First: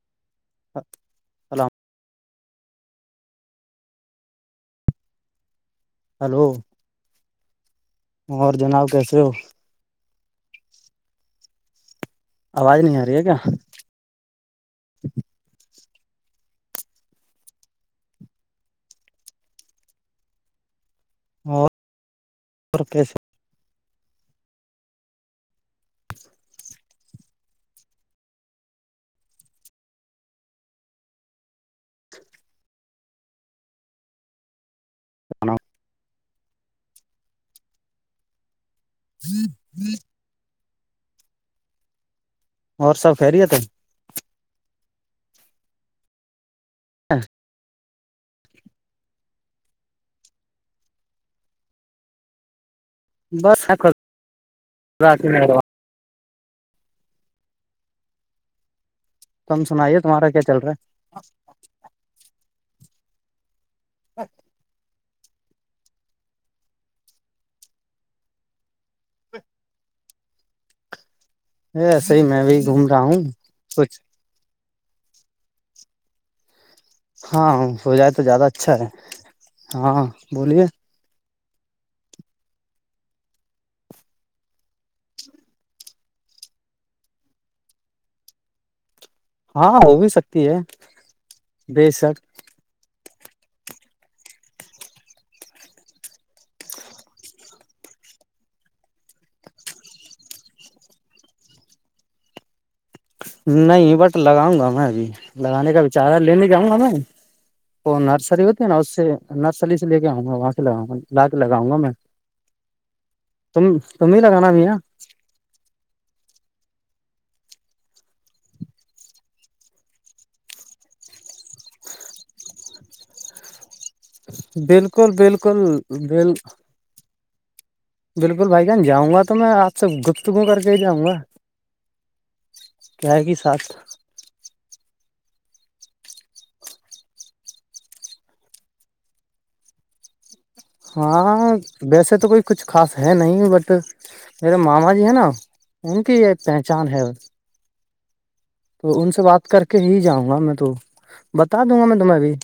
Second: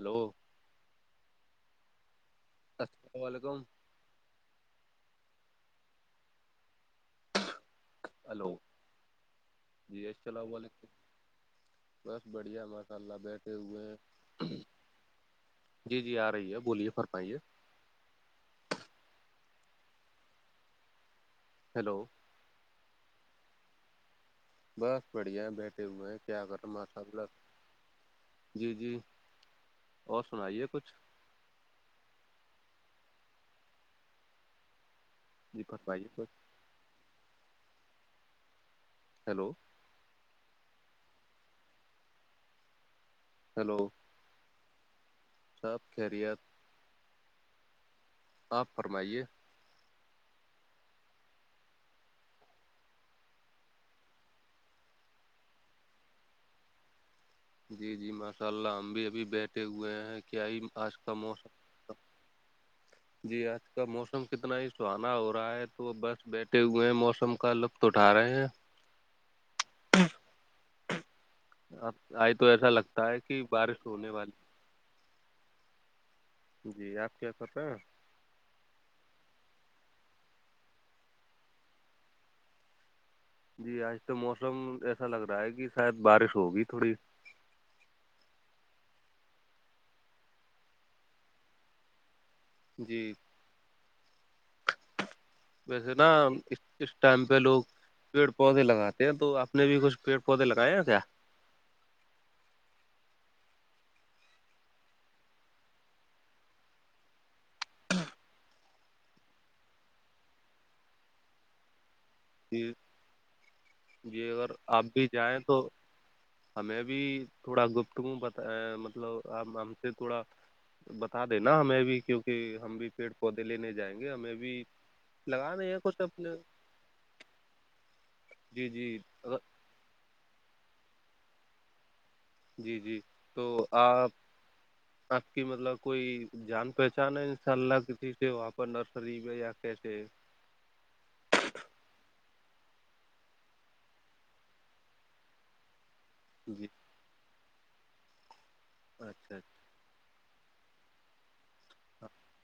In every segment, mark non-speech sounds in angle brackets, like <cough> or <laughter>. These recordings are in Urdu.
ہلو اللام السلام علیکم ہلو اور جناب کیسے ہو جیسلام علیک بس بڑھیا آواز ماشاء نہیں آ اللہ رہی ہے کیا بیٹھے ہوئے جی جی آ رہی ہے بولیے فرمائیے اور ہیلو اور پیسے بس بڑھیا بیٹھے ہوئے ہیں کیا کرا آھا بلس جی جی اور سنائیے کچھ جی بس پائیے س ہوں ہیلو ہوں اور سب خیری ہے ت سپ خیریت ہاں آپ فرمائیے بس ہ کر رات میں جی جی ماشاء اللہ ہم بھی ابھی بیٹھے تم ہوئے سنائیے ہیں تمہارا کیا ہی چل رہا آج کا موسم جی آج کا موسم کتنا ہی سواد ہو رہا ہے تو وہ بس بیٹھے ہوئے ہیں موسم کا لطف اٹھا رہے ہیں ہے اب ایسے ہی آئی میں تو بھی ایسا گھوم رہا لگتا ہے ہوں کہ بارش کچھ ہونے والی جی آپ کیا کر ہاں رہے ہیں ہو جائے تو زیادہ اچھا ہے ہاں بولیے جی آج تو موسم ایسا لگ رہا ہے کہ شاید بارش ہوگی تھوڑی ہاں ہو بھی سکتی ہے بے شک جی ویسے نا اس اس ٹائم پہ لوگ پیڑ پودے لگاتے ہیں تو آپ نے بھی کچھ پیڑ پودے لگائے ہیں کیا نہیں بٹ لگاؤں گا میں ابھی لگانے کا بچار ہے لینے جاؤں گا میں تو نرسری ہوتی ہے نا اس سے نرسری سے لے کے آؤں گا وہاں سے لگاں گا لا کے لگاؤں گا میں جی تم تم ہی جی لگانا اگر بھیا آپ بھی جائیں تو ہمیں بھی تھوڑا گپت ہوں ب مطلب ہم سے تھوڑا بتا دینا ہمیں بھی کیونکہ ہم بھی پیڑ پودے لینے جائیں گے ہمیں بھی بالکل بالکل لگاانے ہیں کچھ اپنے بال بالکل بھائی جی جان جی جاؤں گا تو اگر- میں آپ سے گفتگو کر کے ہی جاؤں گا جی جی کیا ہے کہ تو ساتھ آپ آپ کی مطلب کوئی جان پہچان ہے ان شاء اللہ کسی سے وہاں پر نرسری میں یا کیسے ہاں ویسے تو کوئی کچھ خاص ہے نہیں بٹ میرے ماما جی ہیں نا ان کی یہ جی پہچان ہے تو ان سے اچھا بات اچھا کر کے ہی جاؤں گا میں تو بتا دوں گا میں تمہیں ابھی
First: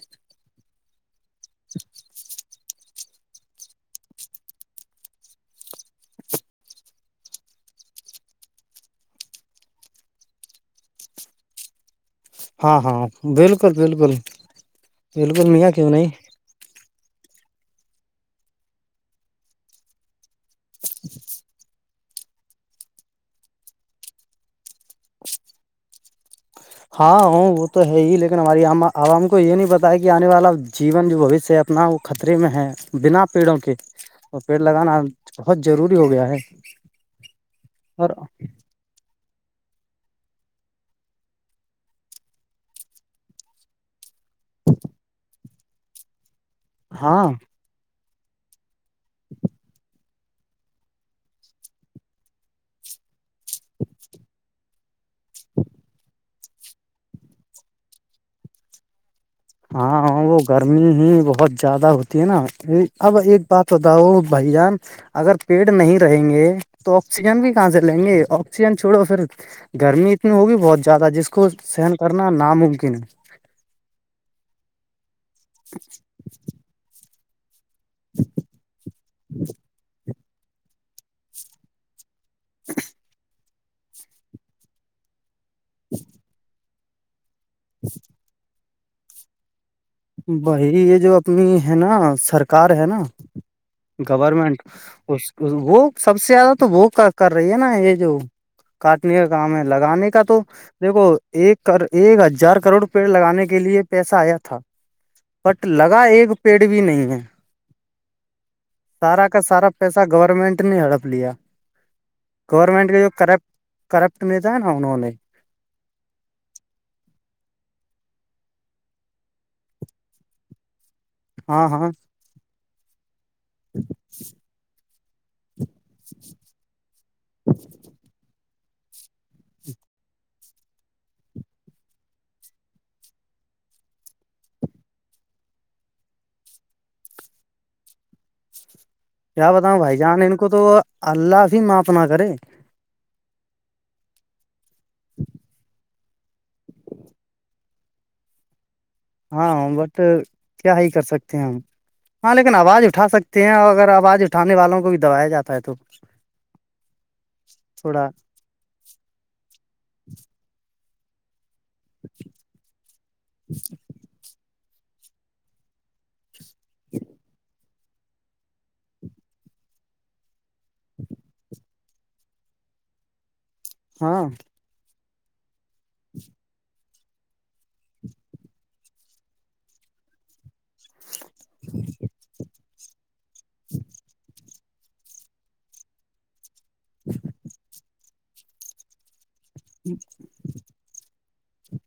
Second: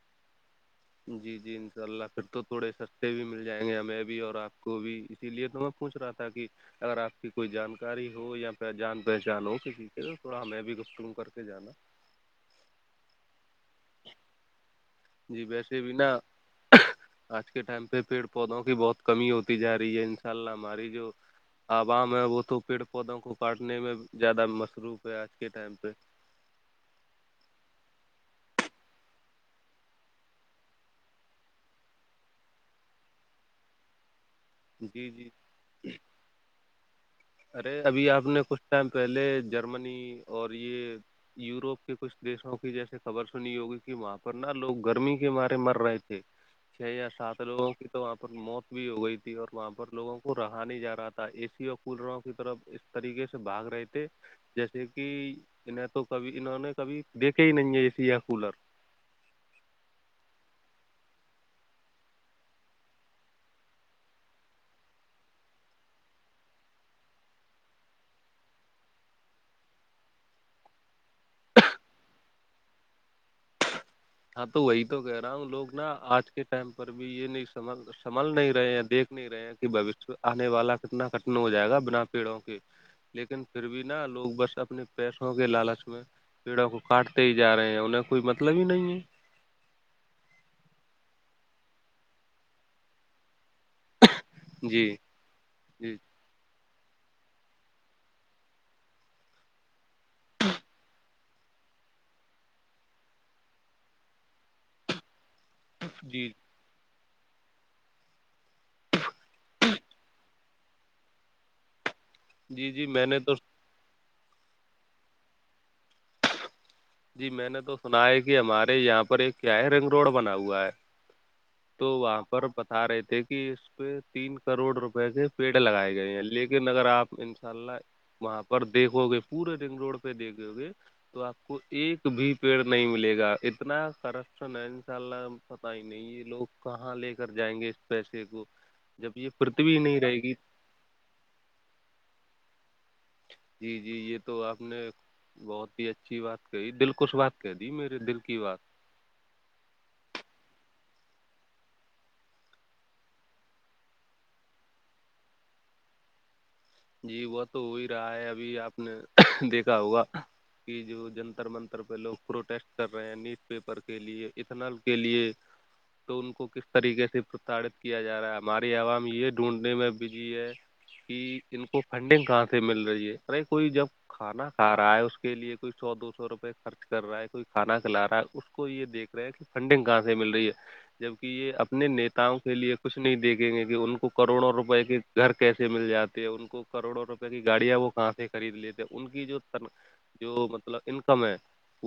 جی جی انشاء اللہ پھر تو تھوڑے سستے بھی مل جائیں گے ہمیں بھی اور آپ کو بھی اسی لیے تو ہم پوچ رہا تھا کہ اگر آپ کی کوئی جانکاری ہو یا پھر جان پہچان ہو کسی کے تھوڑا ہمیں بھی گفتگ کر کے جانا ہاں ہاں بالکل بالکل جی بالکل میاں ویسے کیوں بھی نہیںئی نا آج کے ٹائم پہ پیڑ پودوں کی بہت کمی ہوتی جا رہی ہے ان شاء اللہ ہماری جو عوام ہے وہ تو پیڑ پودوں کو کاٹنے میں زیادہ مصروف ہے آج کے ٹائم پہ ہاں وہ تو ہے ہی لیکن ہماری ع عوام کو یہ نہیں پتا ہے کہ آنے والا جیون جو بھشیہ ہے اپنا خطرے میں ہے بنا پیڑوں کے اور پیڑ لگانا جی جی بہت ضروری ہو گیا ہے ارے ابھی اور آپ نے کچھ ٹائم پہلے جرمنی اور یہ یوروپ کے کچھ دیشوں کی جیسے خبر سنی ہوگی کہ ماںپ پر نہا لوگ گرمی کے مارے مر رہے تھے چھ یا ہاں سات لوگوں کی تو وہاں پر موت بھی ہو گئی تھی اور وہاں پر لوگوں کو رہا نہیں جا رہا تھا اے سی اور کولروں کی طرف اس طریقے سے بھاگ رہے تھے جیسے کہ نیں تو کبھی انہوں نے کبھی دیکھے ہی نہیں ہے ای سی یہ کولر ہاں وہ گرمی ہی بہت زیادہ ہوتی ہے نا اب ایک بات بتاؤ بھائی جان اگر پیڑ نہیں رہیں گے تو آکسیجن بھی کہاں سے لیں گے آکسیجن چھوڑو پھر گرمی اتنی ہوگی بہت زیادہ جس کو سہن کرنا ناممکن ہے ہاں تو وہی تو کہہ رہا ہوں لوگ نا آج کے ٹائم پر بھی یہ سمل سمھل نہیں رہے ہیں دیکھ نہیں رہے ہیں کہ بشیہ آنے والا کتنا کٹن ہو جائے گا بنا پیڑوں کے لیکن پھر بھی نہا لوگ بس اپنے پیسوں کے لالچ میں پیڑوں کو کاٹتے ہی جا رہے ہیں انہ کا کوئی مطلب ہی نہیں ہے بائی یہ جو اپنی ہے نا سرکار ہے نا گورمنٹ جی اس وہ جی سب سے زیادہ تو وہ کر رہی ہے نا یہ جو کاٹنے کا کام ہے لگانے کا تو دیکھو ایک ایک ہزار کروڑ پیڑ لگانے کے لیے پیسہ آیا تھا بٹ لگا جی ایک پیڑ بھی نہیں ہے سارا کا سارا پیسہ گورنمنٹ نے ہڑپ لیا جی جی گورنمنٹ کا میں جو نے تو کرپٹ کرپٹ متا ہے نا انہوں نے جی میں نے تو سنا ہے کہ ہمارے یہاں پر ایک کیا ہے رنگ روڈ بنا ہوا ہے ہاں تو ہاں وہاں پر بتا رہے تھے کہ اس پہ تین کروڑ روپئے کے پیڑ لگائے گئے ہیں لیکن اگر آپ ان شاء اللہ وہاں پہ دیکھو گے پورے رنگ روڈ پہ دیکھو گے تو آپ کو ایک بھی پیڑ نہیں ملے گا اتنا کرپشن ہے ان شاء اللہ پت ہی نہیں یہ لوگ کہاں لے کر جائیں گے اس پیسے کو جب یہ کیا بتاؤں پرتھوی بھائی نہیں رہے جان گی ان کو تو اللہ سے ہی معاف نہ کرے جی جی یہ تو آپ نے بہت ہی اچھی بات کہی دل کوش بات کہہ دی میرے دل کی بات ہاں بٹ کیا ہی کر سکتے ہیں ہم ہاں لیکن آواز اٹھا سکتے ہیں اور اگر آواز اٹھانے والوں کو بھی دبایا جاتا ہے تو جی وہ تو ہو ہی تھوڑا رہا ہے ابھی آپ نے دیکھا ہوا کہ جو جنتر منتر پہ لوگ پروٹیسٹ کر رہے ہیں نیوز پیپر کے لیے اتنال کے لیے تو ان کو کیا کس طریقے سے پرتاڑت کیا جا رہا ہے ہماری عوام یہ ڈھونڈنے میں بزی ہے کہ ان کو فنڈنگ کہاں سے مل رہی ہے اے کوئی جب ہاں کھانا کھا رہا ہے اس کے لیے کوئی سو دو سو روپئے خرچ کر رہا ہے کوئی کھانا کھلا رہا ہے اس کو یہ دیک رہا ہے کہ فنڈنگ کہاں سے مل رہی ہے جبک یہ اپنے نیتاؤ کے لیے کچھ نہیں دیکھیں گے کہ ان کو کروڑوں روپئے کے گھر کیسے مل جاتے ہیں ان کو کروڑوں روپے کی گاڑیاں وہ کہاں سے خرید لیتے ہیں ان کی جو جو مطلب انکم ہے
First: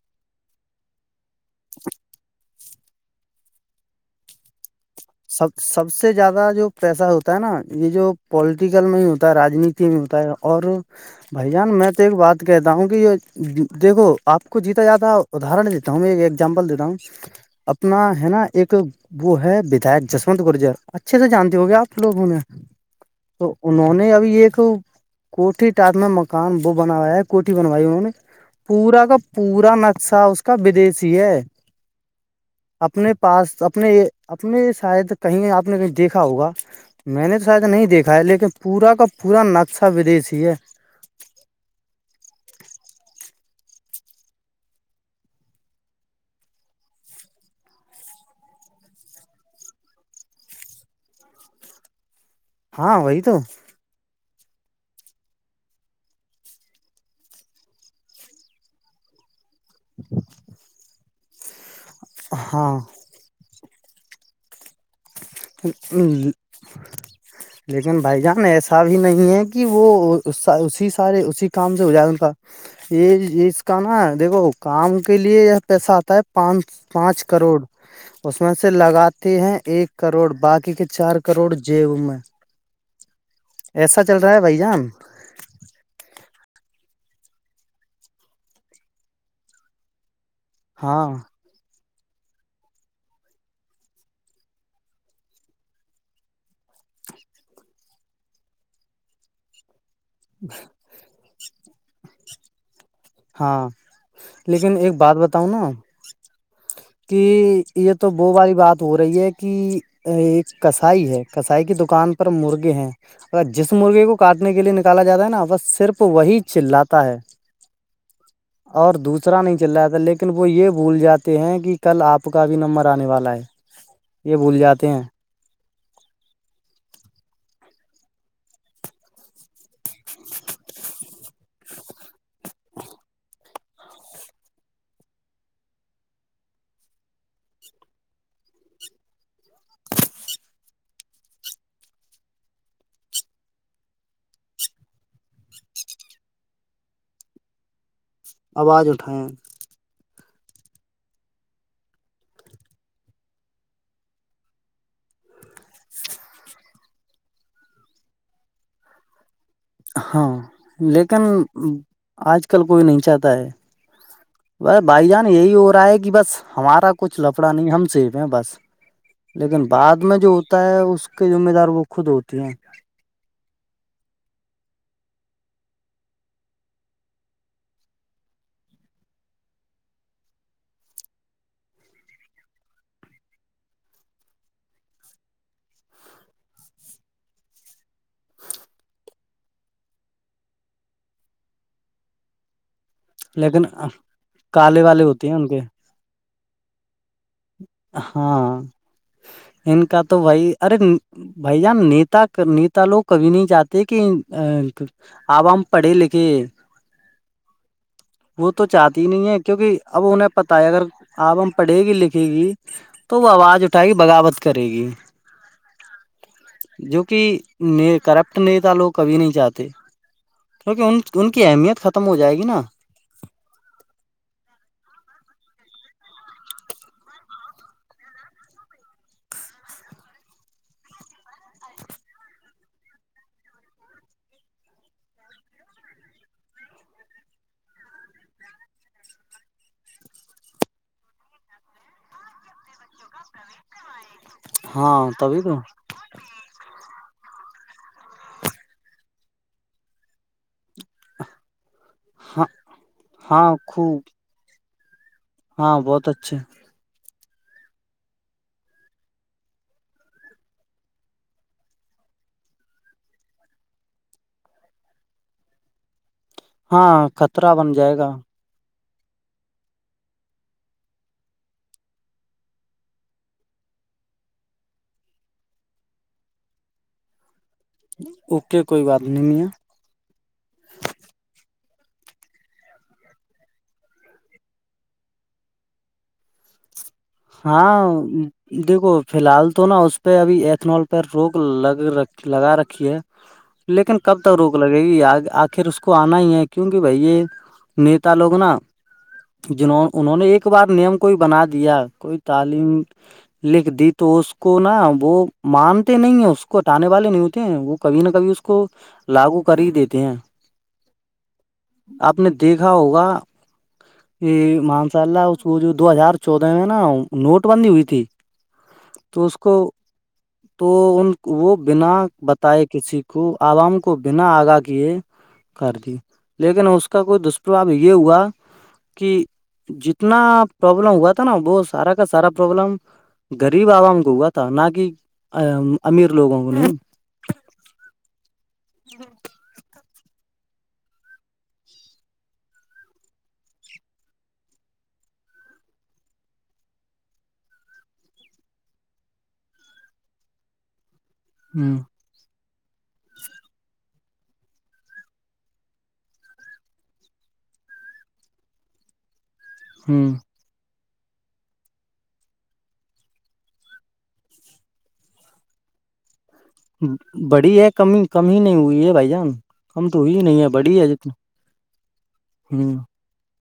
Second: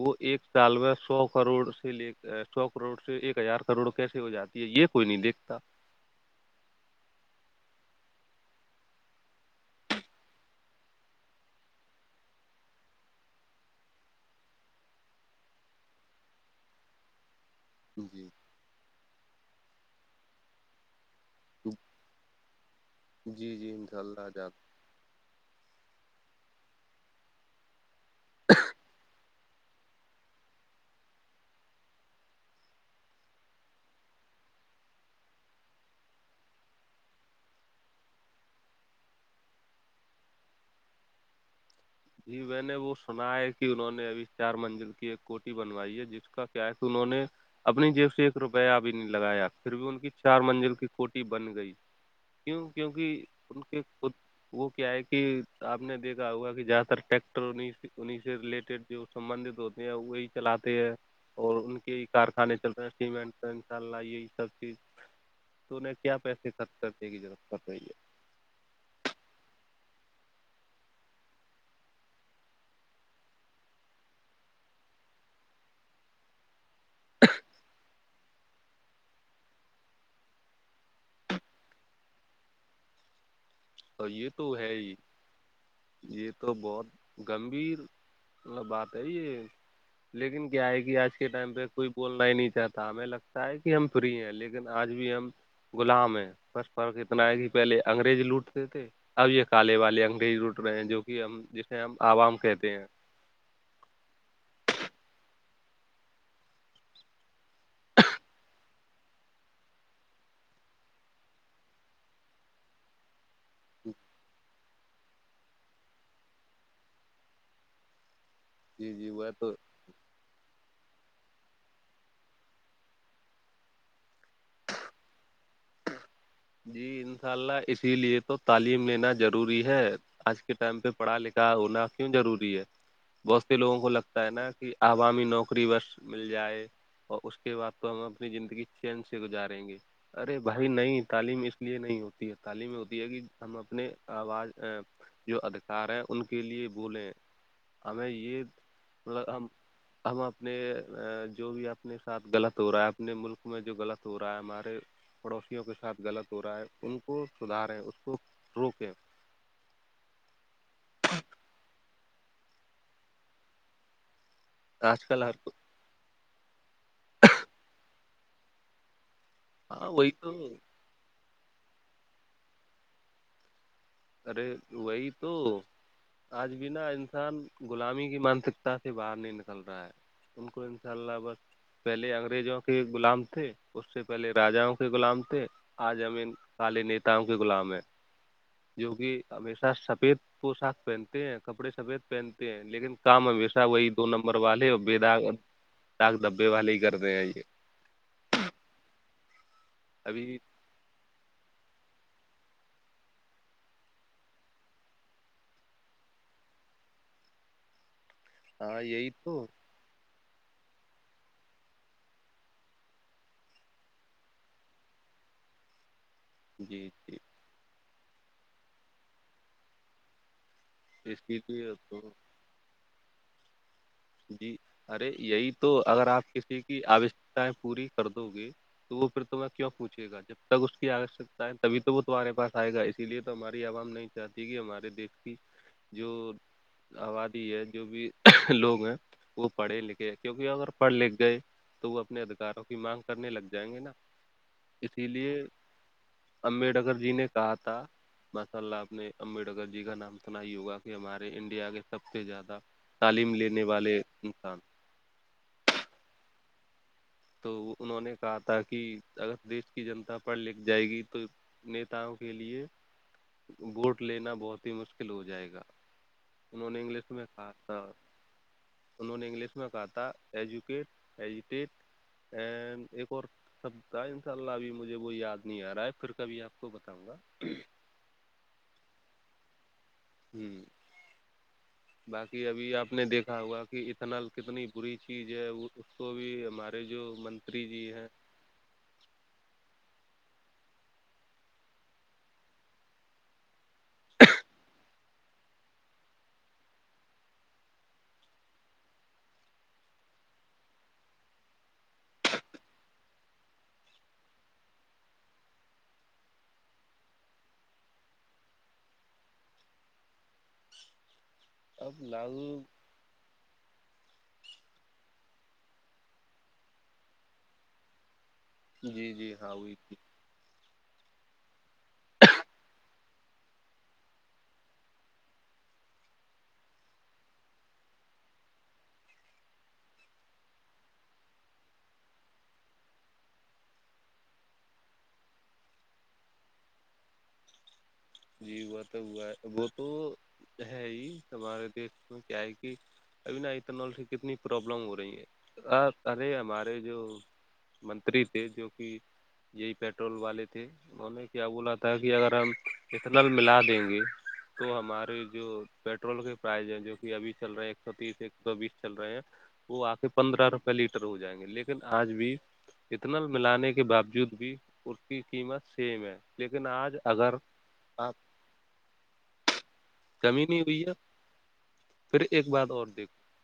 وہ ایک سالو سو کروڑ سے لے سو کروڑ سے ایک ہزار کروڑ کیسے ہو جاتا یہ کوئی نہیں سب دیکھتا سب سے زیادہ جو پیسہ ہوتا ہے نا یہ جو پولٹیکل میں ہی ہوتا ہے راجنیتی میں ہوتا ہے اور بھائی جان میں تو ایک بات کہتا ہوں کہ یہ دیکھو آپ کو جیتا جاتا ہو ادہر دیتا ہوں میں ایکگزامپل دیتا ہوں اپنا جی ہے نا ایک وہ ہے بداک جسوونت گرجر اچھے سے جانتے ہو گے آپ لوگوں میں تو جی جی انہوں انشاء نے اللہ ابھی جان ایک کوٹھی ٹٹنا مکان وہ بناوایا ہے کوٹھی بنوائی انہوں نے پورا کا پورا نقشہ اس کا ودیسیی ہے اپنے پاس اپنے اپنے شاید کہیں آپ نے کہیں دیکھا ہوگا میں نے تو شاید نہیں دیکھا ہے لیکن پورا کا پورا نقشہ ودیشی ہے جی میں نے وہ سنا ہے کہ انہوں نے ابھی چار منزل کی ایک کوٹی بنوائی ہے جس کا کیا ہے کہ انہوں نے اپنی جیب سے ایک روپیہ ابھی نہیں لگایا پھر بھی ان کی چار منزل کی کوٹی بن گئی کیوں ہاں کیوںکہ وہی تو ان کے خود وہ کیا ہے کہ آپ نے دیکھا ہوا کہ ٹیکٹر انیں سے ریلیٹڈ جو سبندت ہوتے ہیں وہی چلاتے ہیں اور ان یہی کارخانے چل ہاں رہے ہیں سیمنٹ انشاء اللہ یہی سب چیز تو انہیں کیا پیسے خرچ کرنے کی ضرورت پڑ رہی ہے لیکن بھائی جان ایسا بھی نہیں ہے کہ وہ اسی سارے اسی کام سے ہو جائے ان کا یہ اس کا نا دیکھو کام کے لیے یہ پیسہ آتا ہے پانچ پانچ کروڑ اس میں سے لگاتے ہیں ایک کروڑ باقی کے چار کروڑ جیب میں ایسا اور چل یہ رہا ہے تو بھائی جان ہی یہ تو بہت گمبھییر مب بات ہے یہ لیکن کیا آئے گی ہاں آج کے ٹائم پہ کوئی بولنا ہی نہیں چاہتا ہمیں لگتا ہے کہ ہم فری ہیں لیکن آج بھی ہم غلام ہے فرس فرق اتنا ہے کہ پہلے انگریز لوٹ تھے اب یہ کالے والے انگریز رٹ رہے ہیں جو کہ ہم جسے ہم عوام کہتے ہیں ہاں لیکن ایک بات بتاؤ نا کہ یہ تو وہ والی بات ہو رہی ہے کہ ایک کسائی ہے کسائی کی دکان پر مرغے ہیں اگر جس مرغے کو کاٹنے کے لیے کالا جاتا ہے نا بس صرف وہی چلاتا ہے جی اور جی وہ دوسرا تو نہیں چل رہا تھا لیکن وہ یہ بھول جاتے ہیں کہ کہ کل آپ کا بھی نمبر آنے والا ہے یہ بھول جاتے ہیں <inaudible> جی انشاء اللہ اسی لیے تو تعلیم لینا ضروری ہے آج کے ٹائم پہ پڑھا لکھا ہونا کیوں ضروری ہے بہت سے لوگوں کو لگتا ہے نا کہ عوامی نوکری بس مل جائے اور اس کے بعد تو ہم اپنی زندگی چین سے گزاریں گے ے بھائی نہیں تعلیم اس لیے نہیں ہوتی ہے تعلیم ہوتی ہے کہ ہم اپنے آواز جو ادھکار ہے ان کے لیے بولیں ہمیں یہ آواز اٹھائیں ملب ہم ہم اپنے جو بھی اپنے ساتھ غلط ہو رہا ہے اپنے ملک میں جو غلط ہو رہا ہے ہمارے پڑوسیوں کے ساتھ غلط ہو رہا ہے ان کو سدھاریں اس کو روکیں ہاں لیکن آج کل کوئی نہیں چاہتا ہے بس آج بھائی کل جان ہر یہی ہو رہا ہے کہ بس ہمارا کچھ لفڑا نہیں ہم سیفیں ہیں بس لیکن ہاں بعد وہی میں جو تو ہوتا ہے اس کے ذمہ دار وہ خود ہوتی ہیں ارے وہی تو آج بنا انسان غلامی کی مانسکتا سے باہر نہیں نکل رہا ہے ت کو انشاء اللہ بس پہلے انگریزوں کے غلام تھے اس سے پہلے راجاؤں کے غلام تھے آجمین کالی نیتاؤں کے غلام ہے جو کہ ہمیشہ سفید کو ساخ پہنتے ہیں کپڑے سفید پہنتے ہیں لیکن شام لیکن ہمیشہ وہی دو نمبر والے اور کالے بے داغ ہوتے ہیں ان کے داک دھبے والے ہی کرتے ہیں یہ ہاں ان کا تو ابھی وہی ارے بھائی جان نیتا نیتا لوگ کبھی نہیں چاہتے کہ اب ہم پڑھے لکھے وہ تو ہاں چاہتی یہی نہیں ہے تو کیونکہ اب انہیں پتا ہے اگر آپ ہم پڑھے گی لن دے گی تو وہ آواز اٹھائے گی بغاوت کرے گی جی جو جی کہ کرپٹ نیتا لوگ کبھی نہیں چاہتے کیونکہ اس ان کے کی لیے اہمیت تو ختم ہو جائے گی نا جی ارے یہی تو اگر آپ کسی کی آوشکتاائیں پوری کر دو گے تو وہ پھرمہیں کیوں پوچھےا جب تک اس کی آوشکتا ہے تبھی تو وہ تمہارے پاس آئے گا اسی لیے تو ہماری عوام نہیں چاہتی گ ہمارے دیکتی جو آبادی ہے جو بھی لوگ ہیں وہ پڑھے لکھے کیونکہ اگر پڑھ لکھ گئے تو وہ اپنے ادھکاروں کی مانگ کرنے لگ جائیں گے نا اسی ہاں تبھی لیے تو امبیڈکر جی نے کہا تھا ماشاء اللہ آپ نے امبیڈکر جی کا نام سنا ہی ہوگا یہ ہمارے انڈیا کے سب سے ہاں زیادہ تعلیم ہاں لینے والے خوب انسان ہاں بہت اچھا تو انہوں نے کہا تھا کہ اگر دش کی جنتا پڑھ لکھ جائے گی تو نیتاؤں کے لیے ووٹ لینا بہت ہی مشکل ہو جائے گا انہوں نے ہاں انگلش میں خطرہ کہا بن تھا جائے گا انہوں نے انگلش میں کہا تھا ایجوکیٹ ایجوٹیٹ ا ایک اور سبتا ہے ان شاء اللہ ابھی مجھے وہ یاد نہیں آ رہا ہے پھر کبھی آپ کو بتاؤں گا اوکے کوئی بات نہیں میا ہوں <inaudible> باقی ابھی آپ نے دیکھا ہوا کہ اتنال کتنی بری چیز ہے اس کو بھی ہمارے جو منتری ہاں جی ہیں دیکھو فی الحال تو نا اس پہ ابھی ایتھنال پہ روک لگ ر لگا رکھی ہے لیکن کب تک روک لگے گی آ پھر اس کو آنا ہی ہے کیونکہ بھائی یہ نیتا لوگ نا جوں انہوں نے ایک بار نیم کوئی بنا دیا کوئی تعلیم لکھ دی تو اس کو نا وہ مانتے نہیں ہیں اس کو ہٹانے والے نہیں ہوتے ہیں وہ کبھی نہ کبھی اس کو لاگو کر ہی دیتے ہیں اب آپ نے لاگو دیکھا ہوگا یہ مانساء اللہ اس کو جو دو ہزار چودہ میں نا نوٹ بندی ہوئی تھی جی تو جی اس ہاں کو وہی تو ان وہ بنا بتائے کسی کو خ عوام کو بنا آگاہ کیے کر دی لیکن اس کا کوئی دشپربھو یہ ہوا کہ جتنا پروابلم ہوا تھا نا وہ سارا کا سارا پروابلم غریب عوام کو ہوا تھا نہ کہ امیر لوگوں کو نہیں جی وہ تو وہ تو ہے ہی ہمارے د میں کیا ہے کہ ابھی ن یہ ٹیکنالوجی کتنی پرابلم ہو رہی ہے ارے ہمارے جو منتری تھے جو کہ یہی پیٹرول والے تھے انہوں نے کیا بولا تھا ہ کہ اگر ہم اتنل ملا دیں گے تو ہمارے جو پیٹرول کے پرائز ہیں جو کہ ابھی چل رہے ہیں ایک سو تیس ایک سو بیس چل رہے ہیں وہ آ ہ کے پندرہ روپے لیٹر ہو جائیں گے لیکن آج بھی اتنا ملانے کے باوجود بھی اس کی قیمت سیم ہے لیکن آج اگر بڑی ہے کمی آپ کم ہی نہیں ہوئی ہے بھائی جان کم تو ہوئی نہیں ہے بڑی ہے جتنی ہ دیک